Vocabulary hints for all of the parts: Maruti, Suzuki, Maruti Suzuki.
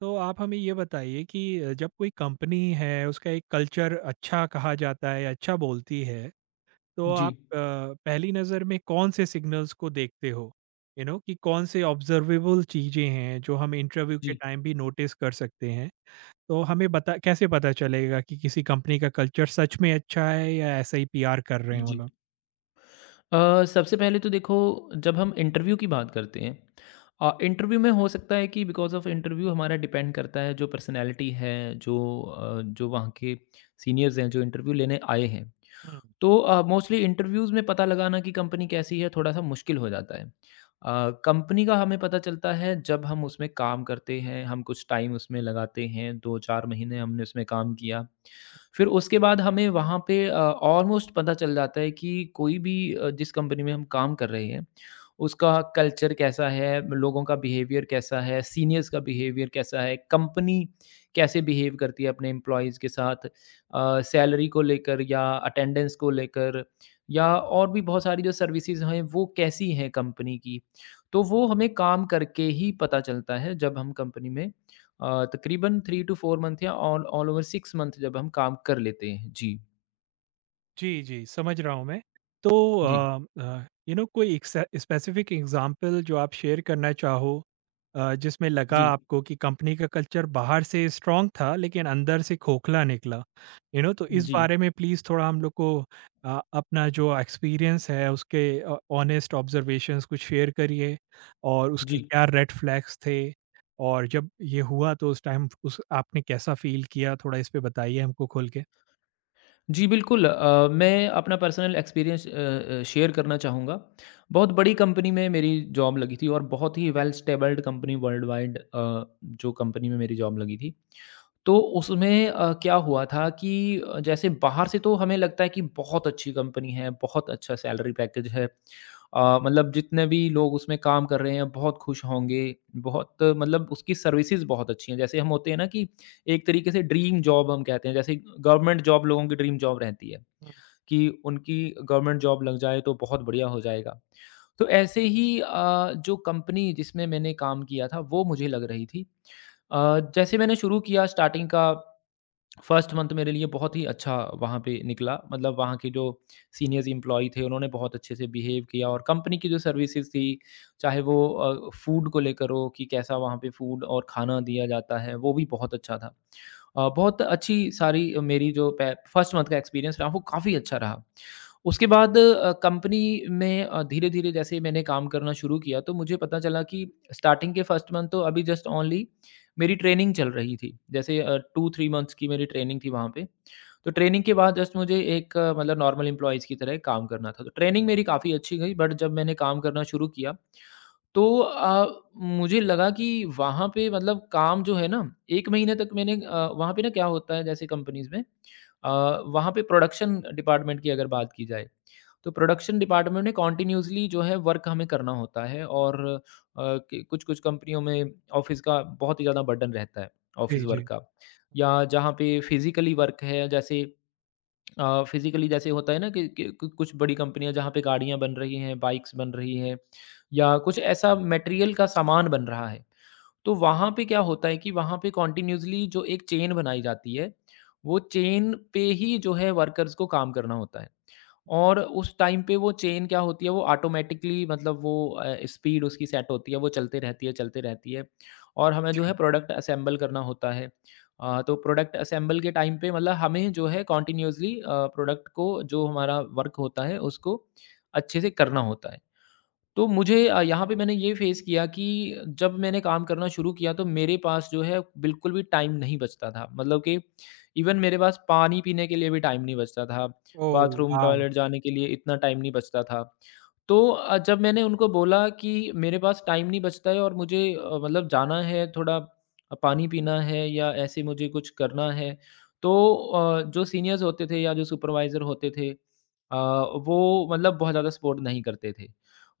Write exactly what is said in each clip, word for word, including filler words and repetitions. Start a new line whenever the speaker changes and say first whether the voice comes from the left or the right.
right: तो आप हमें ये बताइए कि जब कोई कंपनी है उसका एक कल्चर अच्छा कहा जाता है अच्छा बोलती है तो
left: जी,
right: आप अ, पहली नज़र में कौन से सिग्नल्स को देखते हो? यू नो कि कौन से ऑब्जर्वेबल चीज़ें हैं जो हम इंटरव्यू के
left: जी,
right: टाइम भी नोटिस कर सकते हैं। तो हमें बता कैसे पता चलेगा कि किसी कंपनी का कल्चर सच में अच्छा है या ऐसा ही पी आर कर रहे हैं वो
left: जी।
right: लोग।
left: अ, सबसे पहले तो देखो। जब हम इंटरव्यू की बात करते हैं, अ, इंटरव्यू में हो सकता है कि बिकॉज़ ऑफ़ इंटरव्यू हमारा डिपेंड करता है जो पर्सनैलिटी है, जो अ, जो वहाँ के सीनियर्स हैं, जो इंटरव्यू लेने आए हैं। तो अ, मोस्टली इंटरव्यूज़ में पता लगाना कि कंपनी कैसी है थोड़ा-सा मुश्किल हो जाता है। अ, कंपनी का हमें पता चलता है जब हम उसमें काम करते हैं, हम कुछ टाइम उसमें लगाते हैं, दो से चार महीने हमने उसमें काम किया। फिर उसके बाद हमें वहाँ पे अ, ऑलमोस्ट पता चल जाता है कि कोई भी अ, जिस कंपनी में हम काम कर रहे हैं, उसका कल्चर कैसा है, लोगों का बिहेवियर कैसा है, सीनियर्स का बिहेवियर कैसा है, कंपनी कैसे बिहेव करती है अपने एम्प्लॉइज़ के साथ। अ, सैलरी को लेकर या अटेंडेंस को लेकर या और भी बहुत सारी जो सर्विसेज हैं वो कैसी हैं कंपनी की। तो वो हमें काम करके ही पता चलता है जब हम कंपनी में अ, तकरीबन तीन टू चार मंथ या ऑल ऑल ओवर छह मंथ जब हम काम कर लेते हैं। जी।
right: जी, जी, समझ रहा हूँ मैं। तो
left: जी।
right: अ अ, यू नो कोई एक स स्पेसिफिक एग्ज़ाम्पल जो आप शेयर करना चाहो, अ, जिसमें लगा
left: जी।
right: आपको कि कंपनी का कल्चर बाहर से स्ट्रॉन्ग था लेकिन अंदर से खोखला निकला। यू नो तो इस
left: जी।
right: बारे में प्लीज़ थोड़ा हम लोग को अ, अपना जो एक्सपीरियंस है उसके अ, ऑनेस्ट ऑब्जर्वेशंस कुछ शेयर करिए। और उसके
left: जी।
right: क्या रेड फ्लैग्स थे? और जब ये हुआ तो उस टाइम उस आपने कैसा फ़ील किया? थोड़ा इस पे बताइए हमको खोल के।
left: जी, बिल्कुल, अ, मैं अपना personal experience uh uh, share करना चाहूँगा। बहुत बड़ी कंपनी में मेरी जॉब लगी थी और बहुत ही well established company world wide, अ, जो कंपनी में मेरी जॉब लगी थी। तो उसमें अ, क्या हुआ था कि अ, जैसे बाहर से तो हमें लगता है कि बहुत अच्छी कंपनी है, बहुत अच्छा सैलरी पैकेज है। अ, मतलब जितने भी लोग उसमें काम कर रहे हैं बहुत खुश होंगे, बहुत मतलब उसकी सर्विसेज़ बहुत अच्छी हैं। जैसे हम होते हैं ना कि एक तरीके से ड्रीम जॉब हम कहते हैं, जैसे गवर्नमेंट जॉब लोगों की ड्रीम जॉब रहती है।
right: हुँ।
left: कि उनकी गवर्नमेंट जॉब लग जाए तो बहुत बढ़िया हो जाएगा। तो ऐसे ही, अ, जो कंपनी जिसमें मैंने काम किया था वो मुझे लग रही थी। अ, जैसे मैंने शुरू किया, स्टार्टिंग का फर्स्ट मंथ मेरे लिए बहुत ही अच्छा वहाँ पे निकला। मतलब वहाँ के जो सीनियर्स एम्प्लॉयी थे उन्होंने बहुत अच्छे से बिहेव किया और कंपनी की जो सर्विसेज़ थी, चाहे वो अ, फूड को लेकर हो कि कैसा वहाँ पे फूड और खाना दिया जाता है, वो भी बहुत अच्छा था। अ, बहुत अच्छी सारी मेरी जो पै फर्स्ट मंथ का एक्सपीरियंस रहा वो काफ़ी अच्छा रहा। उसके बाद अ, कंपनी में अ, धीरे-धीरे जैसे मैंने काम करना शुरू किया तो मुझे पता चला कि स्टार्टिंग के फर्स्ट मंथ तो अभी जस्ट ओनली मेरी ट्रेनिंग चल रही थी। जैसे अ, दो से तीन मंथ्स की मेरी ट्रेनिंग थी वहाँ पे। तो ट्रेनिंग के बाद जस्ट मुझे एक, अ, मतलब नॉर्मल एम्प्लॉइज़ की तरह काम करना था। तो ट्रेनिंग मेरी काफ़ी अच्छी गई बट जब मैंने काम करना शुरू किया तो अ, मुझे लगा कि वहाँ पे मतलब काम जो है ना, एक महीने तक मैंने अ, वहाँ पे ना क्या होता है जैसे कंपनीज़ में, अ, वहाँ पे प्रोडक्शन डिपार्टमेंट की अगर बात की जाए, तो प्रोडक्शन डिपार्टमेंट में कंटिन्यूअसली जो है वर्क हमें करना होता है और अ, कि कुछ-कुछ कंपनियों में ऑफ़िस का बहुत ही ज़्यादा बर्डन रहता है, ऑफ़िस
right: जी,
left: वर्क
right: जी।
left: का। या जहाँ पे फिज़िकली वर्क है, जैसे अ, फिज़िकली जैसे होता है ना कि कि कु कुछ बड़ी कंपनियाँ जहाँ पे गाड़ियाँ बन रही हैं, बाइक्स बन रही हैं या कुछ ऐसा मटेरियल का सामान बन रहा है। तो वहाँ पे क्या होता है कि वहाँ पे कंटीन्यूअसली जो एक चेन बनाई जाती है, वो चेन पे ही जो है वर्कर्स को काम करना होता है। और उस टाइम पे वो चेन क्या होती है वो ऑटोमेटिकली मतलब वो, अ, स्पीड उसकी सेट होती है, वो चलते रहती है, चलते रहती है और हमें जो है प्रोडक्ट असेंबल करना होता है। अ, तो प्रोडक्ट असेंबल के टाइम पे मतलब हमें जो है कंटीन्यूअसली अ, प्रोडक्ट को, जो हमारा वर्क होता है उसको अच्छे से करना होता है। तो मुझे अ, यहाँ पे मैंने ये फ़ेस किया कि जब मैंने काम करना शुरू किया तो मेरे पास जो है बिल्कुल भी टाइम नहीं बचता था। मतलब कि इवन मेरे पास पानी पीने के लिए भी टाइम नहीं बचता था,
right: ओह
left: बाथरूम,
right: वाओ!
left: टॉयलेट जाने के लिए इतना टाइम नहीं बचता था। तो अ, जब मैंने उनको बोला कि मेरे पास टाइम नहीं बचता है और मुझे अ, मतलब जाना है, थोड़ा अ, पानी पीना है या ऐसे मुझे कुछ करना है। तो अ, जो सीनियर्स होते थे या जो सुपरवाइज़र होते थे, अ, वो मतलब बहुत ज़्यादा सपोर्ट नहीं करते थे।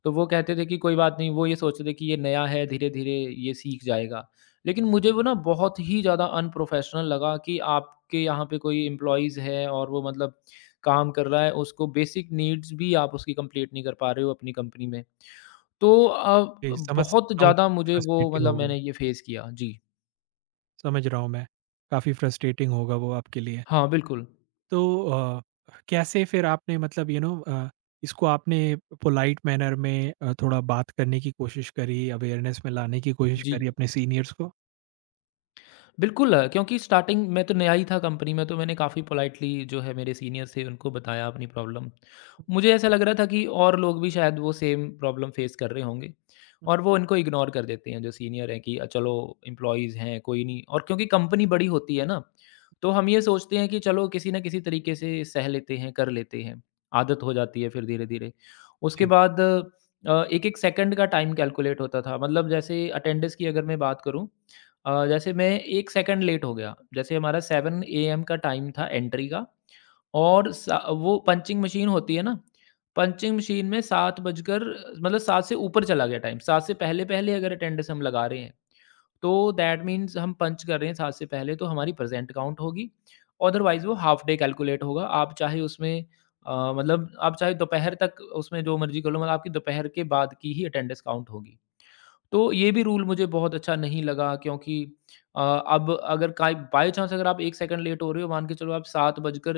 left: तो वो कहते थे कि कोई बात नहीं, वो ये सोचते थे कि ये नया है, धीरे-धीरे ये सीख जाएगा। लेकिन मुझे वो ना बहुत ही ज़्यादा अनप्रोफ़ेशनल लगा कि आपके यहाँ पे कोई एम्प्लॉइज़ है और वो मतलब काम कर रहा है, उसको बेसिक नीड्स भी आप उसकी कंप्लीट नहीं कर पा रहे हो अपनी कंपनी में। तो, अ,
right: जी,
left: बहुत
right: समझता हूँ।
left: ज़्यादा मुझे वो
right: फ्रस्ट्रेटिंग
left: मतलब
right: होगा।
left: मैंने ये फेस किया। जी।
right: समझ रहा हूँ मैं, काफ़ी फ्रस्ट्रेटिंग होगा वो आपके लिए।
left: हाँ, बिल्कुल।
right: तो अ, कैसे फिर आपने मतलब यू नो अ, इसको आपने पोलाइट मैनर में अ, थोड़ा बात करने की कोशिश करी, अवेयरनेस में लाने की कोशिश
left: जी।
right: करी अपने सीनियर्स को?
left: बिल्कुल, अ, क्योंकि स्टार्टिंग मैं तो नया ही था कंपनी में, तो मैंने काफ़ी पोलाइटली जो है मेरे सीनियर्स थे उनको बताया अपनी प्रॉब्लम। मुझे ऐसा लग रहा था कि और लोग भी शायद वो सेम प्रॉब्लम फेस कर रहे होंगे और वो इनको इग्नोर कर देते हैं जो सीनियर हैं कि अ, चलो एम्प्लॉइज़ हैं कोई नहीं, और क्योंकि कंपनी बड़ी होती है ना, तो हम ये सोचते हैं कि चलो किसी न किसी तरीके से सह लेते हैं, कर लेते हैं। आदत हो जाती है फिर धीरे-धीरे। उसके
right: जी।
left: बाद अ, एक-एक सेकंड का टाइम कैलकुलेट होता था, मतलब जैसे अटेंडेंस की अगर मैं बात करूँ, अ, जैसे मैं एक सेकंड लेट हो गया, जैसे हमारा सात एएम का टाइम था एंट्री का और सा वो पंचिंग मशीन होती है ना, पंचिंग मशीन में सात बजकर मतलब सात से ऊपर चला गया टाइम, सात से पहले-पहले अगर अटेंडेंस हम लगा रहे हैं, तो दैट मीन्स हम पंच कर रहे हैं सात से पहले, तो हमारी प्रेज़ेंट काउंट होगी, अदरवाइज़ वो हाफ डे कैलकुलेट होगा। आप चाहे उसमें, अ, मतलब आप चाहे दोपहर तक उसमें जो मर्ज़ी कर लो, मतलब आपकी दोपहर के बाद की ही अटेंडेंस काउंट होगी। तो ये भी रूल मुझे बहुत अच्छा नहीं लगा क्योंकि अ, अब अगर काई बाई चांस अगर आप एक सेकंड लेट हो रहे हो, मान के चलो आप सात बजकर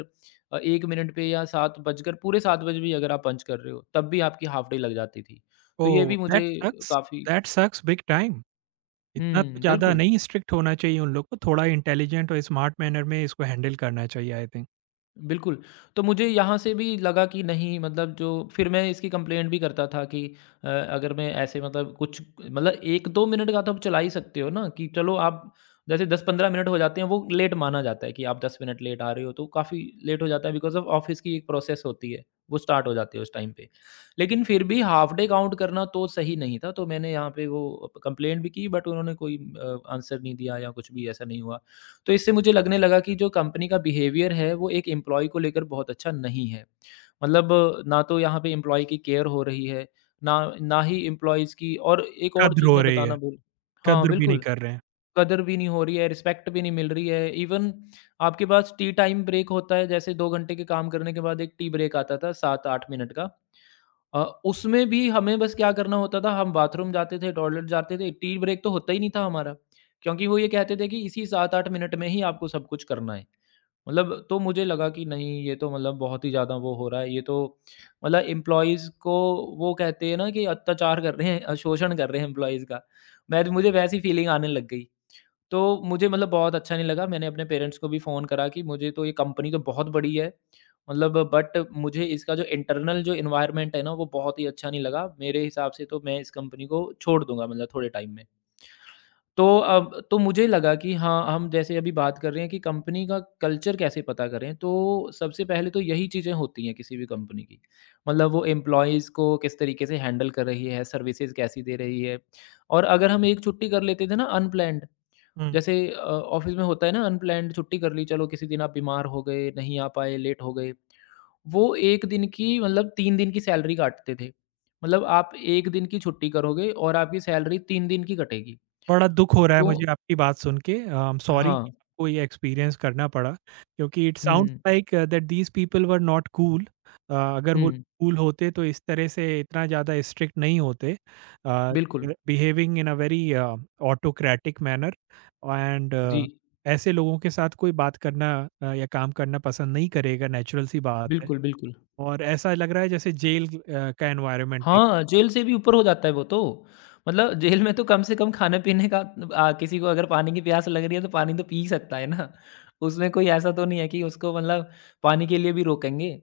left: अ, एक मिनट पे या सात बजकर पूरे सात बजे भी अगर आप पंच कर रहे हो, तब भी आपकी हाफ डे लग जाती थी। तो ये
right: ओह!
left: भी
right: दैट
left: मुझे
right: सक्स।
left: काफ़ी।
right: That sucks big time. इतना तो
left: हुँ,
right: ज़्यादा
left: बिल्कुल।
right: नहीं स्ट्रिक्ट होना चाहिए उन लोग को, थोड़ा इंटेलिजेंट और स्मार्ट मैनर में इसको हैंडल करना चाहिए आई थिंक।
left: बिल्कुल, तो मुझे यहाँ से भी लगा कि नहीं मतलब, जो फिर मैं इसकी कंप्लेंट भी करता था कि अ, अगर मैं ऐसे मतलब कुछ मतलब एक से दो मिनट का तो आप चला ही सकते हो ना कि चलो आप जैसे दस से पंद्रह मिनट हो जाते हैं वो लेट माना जाता है कि आप दस मिनट लेट आ रहे हो, तो काफ़ी लेट हो जाता है बिकॉज़ ऑफ ऑफ़िस की एक प्रोसेस होती है, वो स्टार्ट हो जाती है उस टाइम पे। लेकिन फिर भी हाल्फ डे काउंट करना तो सही नहीं था, तो मैंने यहाँ पे वो कंप्लेंट भी की बट उन्होंने कोई अ, आंसर नहीं दिया या कुछ भी ऐसा नहीं हुआ। तो इससे मुझे लगने लगा कि जो कंपनी का बिहेवियर है वो एक एम्प्लॉय को लेकर बहुत अच्छा नहीं है। मतलब अ, ना तो यहाँ पे एम्प्लॉय की केयर हो रही है, ना ना ही एम्प्लॉइज़ की, और एक और
right: कद्र
left: चीज़
right: हो
left: मैं
right: रही है,
left: बताना भूल। हाँ,
right: कद्र भी नहीं
left: बिल्कुल।
right: कर रहे हैं।
left: कदर भी नहीं हो रही है, रिस्पेक्ट भी नहीं मिल रही है। इवन आपके पास टी टाइम ब्रेक होता है, जैसे दो घंटे के काम करने के बाद एक टी ब्रेक आता था सात से आठ मिनट का। अ, उसमें भी हमें बस क्या करना होता था, हम बाथरूम जाते थे, टॉयलेट जाते थे, टी ब्रेक तो होता ही नहीं था हमारा। क्योंकि वो ये कहते थे कि इसी सात से आठ मिनट में ही आपको सब कुछ करना है। मतलब तो मुझे लगा कि नहीं, ये तो मतलब बहुत ही ज़्यादा वो हो रहा है, ये तो मतलब एम्प्लॉइज़ को, वो कहते हैं ना कि अत्याचार कर रहे हैं, अ, शोषण कर रहे हैं एम्प्लॉइज़ का। मैं मुझे वैसी फीलिंग आने लग गई। तो मुझे मतलब बहुत अच्छा नहीं लगा। मैंने अपने पेरेंट्स को भी फ़ोन करा कि मुझे तो ये कंपनी तो बहुत बड़ी है, मतलब बट मुझे इसका जो इंटरनल जो एनवायरनमेंट है ना, वो बहुत ही अच्छा नहीं लगा। मेरे हिसाब से तो मैं इस कंपनी को छोड़ दूँगा मतलब थोड़े टाइम में। तो अब तो मुझे लगा कि हाँ, हम जैसे अभी बात कर रहे हैं कि कंपनी का कल्चर कैसे पता करें, तो सबसे पहले तो यही चीज़ें होती हैं किसी भी कंपनी की। मतलब वो एम्प्लॉइज़ को किस तरीके से हैंडल कर रही है, सर्विसेज़ कैसी दे रही है। और अगर
right: जी।
left: हम एक छुट्टी कर लेते थे ना अनप्लैन्ड,
right: हुँ।
left: जैसे अ, ऑफ़िस में होता है ना, अनप्लैन्ड छुट्टी कर ली, चलो किसी दिन आप बीमार हो गए, नहीं आ पाए, लेट हो गए। वो एक दिन की मतलब तीन दिन की सैलरी काटते थे। मतलब आप एक दिन की छुट्टी करोगे और आपकी सैलरी तीन दिन की कटेगी।
right: बड़ा दुःख हो रहा है
left: तो
right: मुझे आपकी बात सुन के। आई एम सॉरी कि
left: हाँ।
right: आपको ये एक्सपीरियंस करना पड़ा, क्योंकि it sounds
left: hmm,
right: like that these people were not cool. अ, अगर वो
left: हुँ।
right: कूल होते तो इस तरह से इतना ज़्यादा स्ट्रिक्ट नहीं होते। अ,
left: बिल्कुल।
right: Behaving in a very uh, autocratic manner and
left: जी।
right: ऐसे लोगों के साथ कोई बात करना अ, या काम करना पसंद नहीं करेगा, नेचुरल सी बात है।
left: बिल्कुल, बिल्कुल।
right: और ऐसा लग रहा है जैसे जेल अ, का एनवायरनमेंट है।
left: हाँ, जेल से भी ऊपर हो जाता है वो तो। मतलब जेल में तो कम से कम खाने-पीने का अ, किसी को अगर पानी की प्यास लग रही है तो पानी तो पी ही सकता है ना। उसमें कोई ऐसा तो नहीं है कि उसको मतलब पानी के लिए भी रोकेंगे।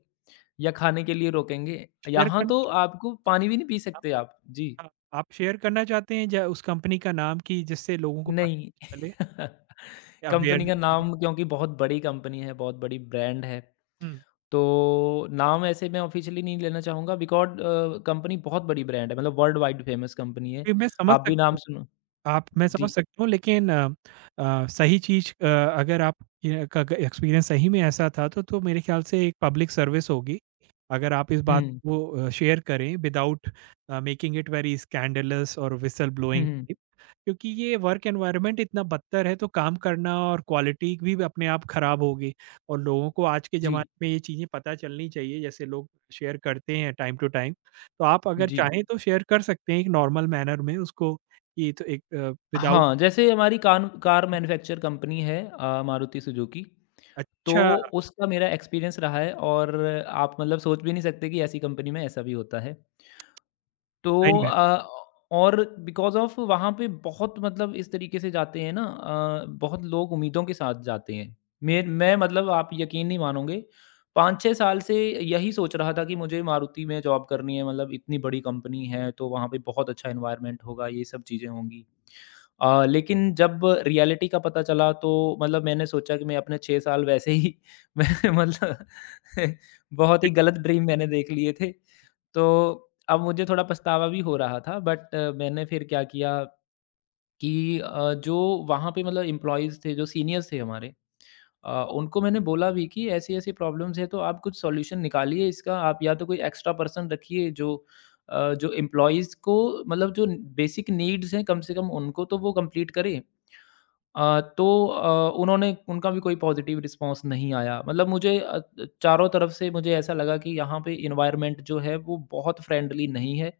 left: या खाने के लिए रोकेंगे।
right: शेयर
left: यहाँ तो
right: करना,
left: आपको पानी भी नहीं पी सकते आप। जी,
right: हाँ, आप शेयर करना चाहते हैं ज उस कंपनी का नाम कि जिससे लोगों को
left: नहीं।
right: पता चले या
left: कंपनी का
right: अवेयरनेस मिले?
left: नाम क्योंकि बहुत बड़ी कंपनी है, बहुत बड़ी ब्रांड है,
right: हुँ,
left: तो नाम ऐसे मैं ऑफ़िशियली नहीं लेना चाहूँगा बिकॉज़ अ, कंपनी बहुत बड़ी ब्रांड है, मतलब वर्ल्ड वाइड फ़ेमस कंपनी है।
right: जी मैं समझ
left: आप भी
right: सकती
left: नाम
right: हूँ।
left: सुनो।
right: आप मैं समझ
left: जी।
right: सकता हूँ लेकिन अ अ, सही चीज़, अ, अगर आप ये का ग एक्सपीरियंस सही में ऐसा था तो तो मेरे ख़्याल से एक पब्लिक सर्विस होगी। अगर आप इस बात
left: हुँ।
right: को अ, शेयर करें without uh, making it very scandalous और व्हिसल
left: हुँ,
right: ब्लोइंग।
left: हुँ।
right: क्योंकि ये वर्क एनवायरनमेंट इतना बदतर है तो काम करना और क्वालिटी भी अपने आप खराब होगी और लोगों को आज के
left: जी,
right: ज़माने में ये चीज़ें पता चलनी चाहिए जैसे लोग शेयर करते हैं टाइम टू टाइम। तो आप अगर
left: जी।
right: चाहें तो शेयर कर सकते हैं एक नॉर्मल मैनर में उसको कि तो एक अ, विदाउट।
left: हाँ, जैसे हमारी कान कार मैन्युफैक्चर कंपनी है अ, मारुति सुजुकी, तो
right: अच्छा।
left: उसका मेरा एक्सपीरियंस रहा है और आप मतलब सोच भी नहीं सकते कि ऐसी कंपनी में ऐसा भी होता है। तो
right: सही में।
left: अ, और बिकॉज़ ऑफ वहाँ पे बहुत मतलब इस तरीके से जाते हैं ना अ, बहुत लोग उम्मीदों के साथ जाते हैं। मैं मैं मतलब आप यकीन नहीं मानोगे पाँच छह साल से यही सोच रहा था कि मुझे मारुति में जॉब करनी है मतलब इतनी बड़ी कंपनी है तो वहाँ पे बहुत अच्छा एनवायरनमेंट होगा, ये सब चीज़ें होंगी। अ, लेकिन जब रियलिटी का पता चला तो मतलब मैंने सोचा कि मैं अपने छह साल वैसे ही मैं मतलब बहुत ही गलत ड्रीम मैंने देख लिए थे। तो अब मुझे थोड़ा पछतावा भी हो रहा था बट मैंने फिर क्या किया कि अ, जो वहाँ पे मतलब एम्प्लॉइज़ थे, जो सीनियर्स थे हमारे अ, उनको मैंने बोला भी कि ऐसी-ऐसी प्रॉब्लम्स है तो आप कुछ सॉल्यूशन निकालिए इसका। आप या तो कोई एक्स्ट्रा पर्सन रखिए जो अ, जो एम्प्लॉइज़ को मतलब जो बेसिक नीड्स हैं कम से कम उनको तो वो कंप्लीट करे। अ, तो अ, उन्होंने उनका भी कोई पॉज़िटिव रिस्पॉन्स नहीं आया। मतलब मुझे अ, चारों तरफ से मुझे ऐसा लगा कि यहाँ पे एनवायरनमेंट जो है वो बहुत फ्रेंडली नहीं है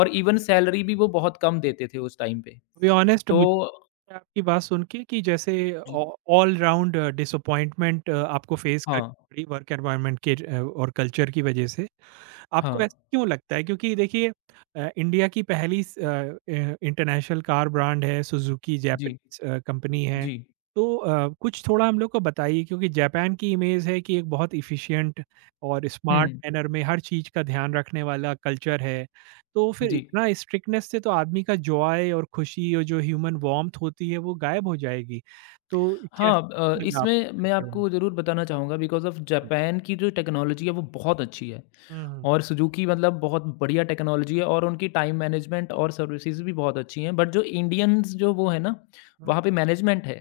left: और इवन सैलरी भी वो बहुत कम देते थे उस टाइम पे।
right: टू बी ऑनेस्ट
left: तो।
right: मुझे आपकी बात सुन के कि जैसे
left: जी,
right: ऑ ऑल राउंड डिसअपॉइंटमेंट आपको फेस करनी
left: हाँ,
right: पड़ी वर्क एनवायरनमेंट के अ, और कल्चर की वजह से। आपको
left: हाँ।
right: ऐसा क्यों लगता है? क्योंकि देखिए अ, इंडिया की पहली स अ अ, इंटरनेशनल कार ब्रांड है सुज़ुकी,
left: जी,
right: जापानीज़ अ, कंपनी है।
left: जी।
right: तो अ, कुछ थोड़ा हम लोग को बताइए क्योंकि जापान की इमेज है कि एक बहुत एफ़िशिएंट और स्मार्ट
left: हुँ,
right: मैनर में हर चीज़ का ध्यान रखने वाला कल्चर है। तो फिर
left: जी।
right: इतना स्ट्रिक्टनेस से तो आदमी का जॉय और खुशी और जो ह्यूमन वार्म्थ होती है वो गायब हो जाएगी। तो
left: हाँ,
right: कैसा
left: अ,
right: लगा
left: इसमें मैं
right: आपको?
left: आपको ज़रूर बताना चाहूँगा बिकॉज़ ऑफ़ जापान की जो टेक्नोलॉजी है वो बहुत अच्छी है
right: हुँ, हुँ,
left: और सुज़ुकी मतलब बहुत बढ़िया टेक्नोलॉजी है और उनकी टाइम मैनेजमेंट और सर्विसेज़ भी बहुत अच्छी हैं। बट जो इंडियंस जो वो है ना,
right: हुँ,
left: वहाँ पे मैनेजमेंट है,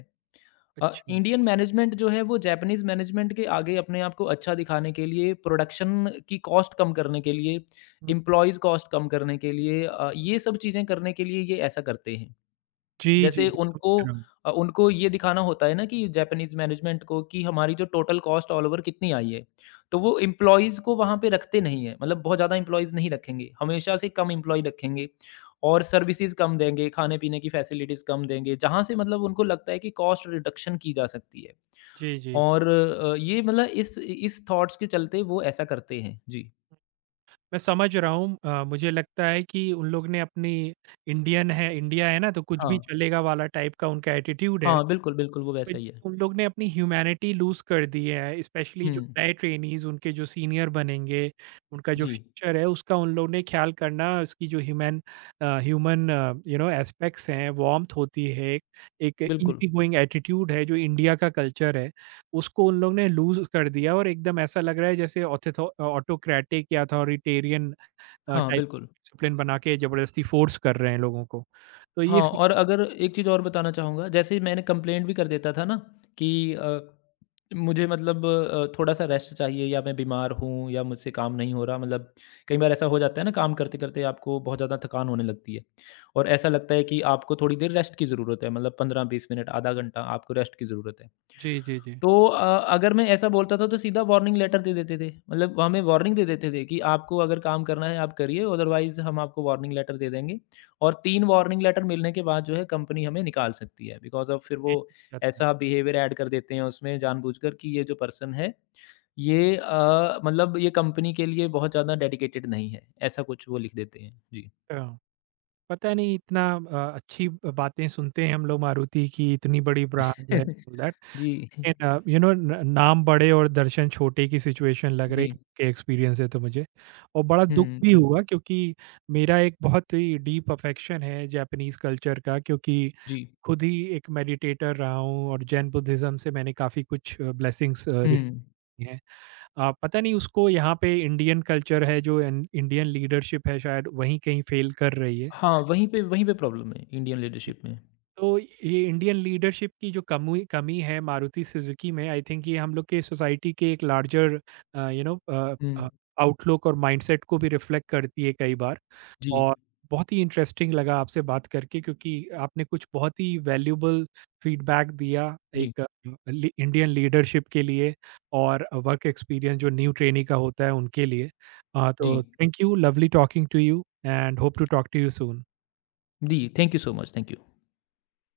left: अ,
right: अच्छा।
left: इंडियन मैनेजमेंट जो है वो जापानीज़ मैनेजमेंट के आगे अपने आप को अच्छा दिखाने के लिए, प्रोडक्शन की कॉस्ट कम करने के लिए,
right: हुँ,
left: एम्प्लॉइज़ कॉस्ट कम करने के लिए, अ, ये सब चीज़ें करने के लिए ये ऐसा करते हैं।
right: जी, जी।
left: जैसे
right: बिल्कुल,
left: उनको अ, उनको ये दिखाना होता है ना कि जापानीज़ मैनेजमेंट को कि हमारी जो टोटल कॉस्ट ऑल ओवर कितनी आई है। तो वो एम्प्लॉइज़ को वहाँ पे रखते नहीं हैं, मतलब बहुत ज़्यादा एम्प्लॉइज़ नहीं रखेंगे, हमेशा से कम एम्प्लॉयी रखेंगे और सर्विसेज़ कम देंगे, खाने-पीने की फैसिलिटीज़ कम देंगे, जहाँ से मतलब उनको लगता है कि कॉस्ट रिडक्शन की जा सकती है।
right: जी, जी। जी।
left: और अ, ये मतलब इस इस थॉट्स के चलते वो ऐसा करते हैं। जी।
right: मैं समझ रहा हूँ। अ, मुझे लगता है कि उन लोग ने अपनी इंडियन है, इंडिया है ना, तो कुछ भी
left: हाँ।
right: चलेगा वाला टाइप का उनका एटीट्यूड है।
left: हाँ, बिल्कुल, बिल्कुल, वो
right: बट
left: वैसा ही है।
right: उन लोग ने अपनी ह्यूमैनिटी लूज़ कर दी है, स्पेशली
left: हुँ।
right: जो नए ट्रेनीज़ उनके जो सीनियर बनेंगे, उनका जो
left: जी,
right: फ्यूचर है उसका उन लोग ने ख़्याल करना उसकी जो human uh, human you know aspects हैं, वार्म्थ होती है, एक
left: बिल्कुल।
right: ईज़ी गोइंग एटीट्यूड है जो इंडिया का कल्चर है, उसको उन लोग ने लूज़ कर दिया और एकदम ऐसा लग रहा है जैसे ऑथेथो ऑटोक्रेटिक या अथॉरिटेरियन अ,
left: हाँ,
right: टाइप
left: बिल्कुल।
right: डिसिप्लिन बना के ज़बरदस्ती फ़ोर्स कर रहे हैं लोगों को। तो ये
left: हाँ,
right: स
left: और अगर एक चीज़ और बताना चाहूँगा, जैसे ही मैंने कंप्लेंट भी कर देता था ना कि अ, मुझे मतलब अ, थोड़ा-सा रेस्ट चाहिए या मैं बीमार हूँ या मुझसे काम नहीं हो रहा, मतलब कई बार ऐसा हो जाता है ना काम करते-करते आपको बहुत ज़्यादा थकान होने लगती है और ऐसा लगता है कि आपको थोड़ी देर रेस्ट की ज़रूरत है, मतलब पंद्रह बीस मिनट, आधा घंटा आपको रेस्ट की ज़रूरत है।
right: जी, जी, जी।
left: तो अ, अगर मैं ऐसा बोलता था तो सीधा वार्निंग लेटर दे देते थे, मतलब हमें वार्निंग दे देते थे कि आपको अगर काम करना है आप करिए, अदरवाइज़ हम आपको वार्निंग लेटर दे देंगे। और तीन वार्निंग लेटर मिलने के बाद जो है कंपनी हमें निकाल सकती है बिकॉज़ ऑफ फिर वो
right: जाता है।
left: ऐसा बिहेवियर ऐड कर देते हैं उसमें जानबूझकर कि ये जो पर्सन है, ये अ, मतलब ये कंपनी के लिए बहुत ज़्यादा डेडिकेटेड नहीं है। ऐसा कुछ वो लिख देते हैं। जी।
right: हाँ। पता नहीं इतना अ, अच्छी ब- बातें सुनते हैं हम लोग मारुति की, इतनी बड़ी ब्रांड है दैट
left: जी।
right: एंड यू नो नाम बड़े और दर्शन छोटे की सिचुएशन लग
left: जी।
right: रही के एक्सपीरियंस है तो मुझे और बड़ा दुख
left: हुँ,
right: भी
left: बिल्कुल।
right: हुआ क्योंकि मेरा एक बहुत ही डीप अफेक्शन है जापानीज कल्चर का, क्योंकि
left: जी।
right: खुद ही एक मेडिटेटर रहा हूँ और जैन बुद्धिज्म से मैंने काफ़ी कुछ ब्लेसिंग्स
left: हुँ।
right: रिसीव हैं। आ, पता नहीं उसको यहाँ पे इंडियन कल्चर है जो इन- इंडियन लीडरशिप है शायद वहीं कहीं फेल कर रही है।
left: हाँ, वहीं पे वहीं पे प्रॉब्लम है इंडियन लीडरशिप में।
right: तो ये इंडियन लीडरशिप की जो कमी कमी है मारुति सुजुकी में आई थिंक ये हम लोग के सोसाइटी के एक larger you know
left: hmm.
right: Outlook और माइंडसेट को भी रिफ्लेक्ट करती है कई बार।
left: जी।
right: और बहुत ही इंटरेस्टिंग लगा आपसे बात करके क्योंकि आपने कुछ बहुत ही वैल्यूबल फीडबैक दिया
left: जी।
right: एक इंडियन लीडरशिप के लिए और वर्क एक्सपीरियंस जो न्यू ट्रेनी का होता है उनके लिए। अ,
left: जी।
right: तो thank you, lovely talking to you and hope to talk to you soon.
left: जी, thank you so much. Thank you.